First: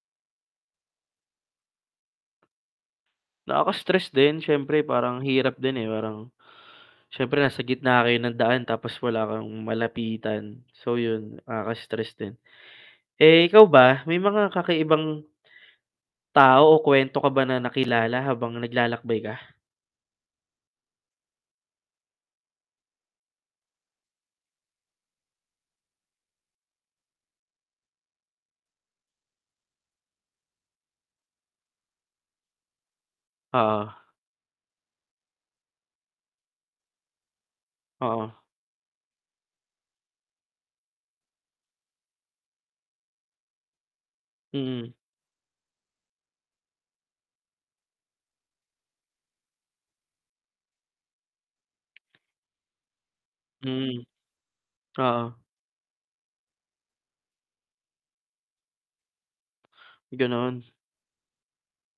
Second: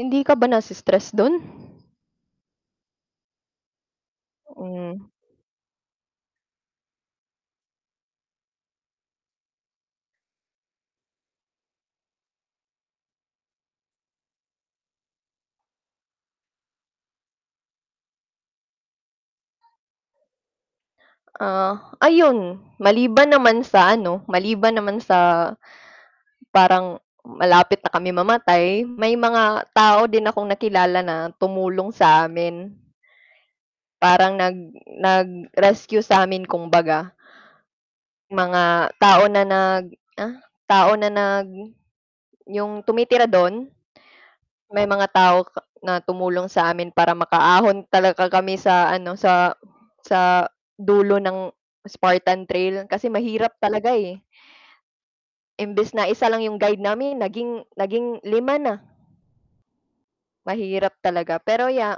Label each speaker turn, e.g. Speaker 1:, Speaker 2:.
Speaker 1: Hindi ka ba na se-stress do'n?
Speaker 2: Nakaka-stress din siyempre
Speaker 1: Hmm.
Speaker 2: parang hirap din, eh, parang, siyempre nasa gitna kayo ng daan tapos wala kang malapitan, so, 'yun, nakakastress din. Eh, ikaw ba may mga kakaibang tao o kuwento ka ba na nakilala habang naglalakbay ka?
Speaker 1: Ah, ayun maliban naman sa ano, maliban naman sa, parang malapit na kami mamatay may mga tao din akong nakilala na tumulong sa amin.
Speaker 2: Oo.
Speaker 1: Parang nag nag rescue sa'min kumbaga.
Speaker 2: Oo.
Speaker 1: Mga tao na nag, ah, tao na nag 'yong tumitira do'n May
Speaker 2: Mm.
Speaker 1: mga tao ka na tumulong sa amin para makaahon talaga kami sa ano sa, sa dulo ng Spartan Trail kasi mahirap talaga,
Speaker 2: Mm.
Speaker 1: eh.
Speaker 2: Oo.
Speaker 1: Imbes na 1 lang yung guide namin naging, naging 5 na.
Speaker 2: Gano'n?
Speaker 1: Mahirap talaga pero ya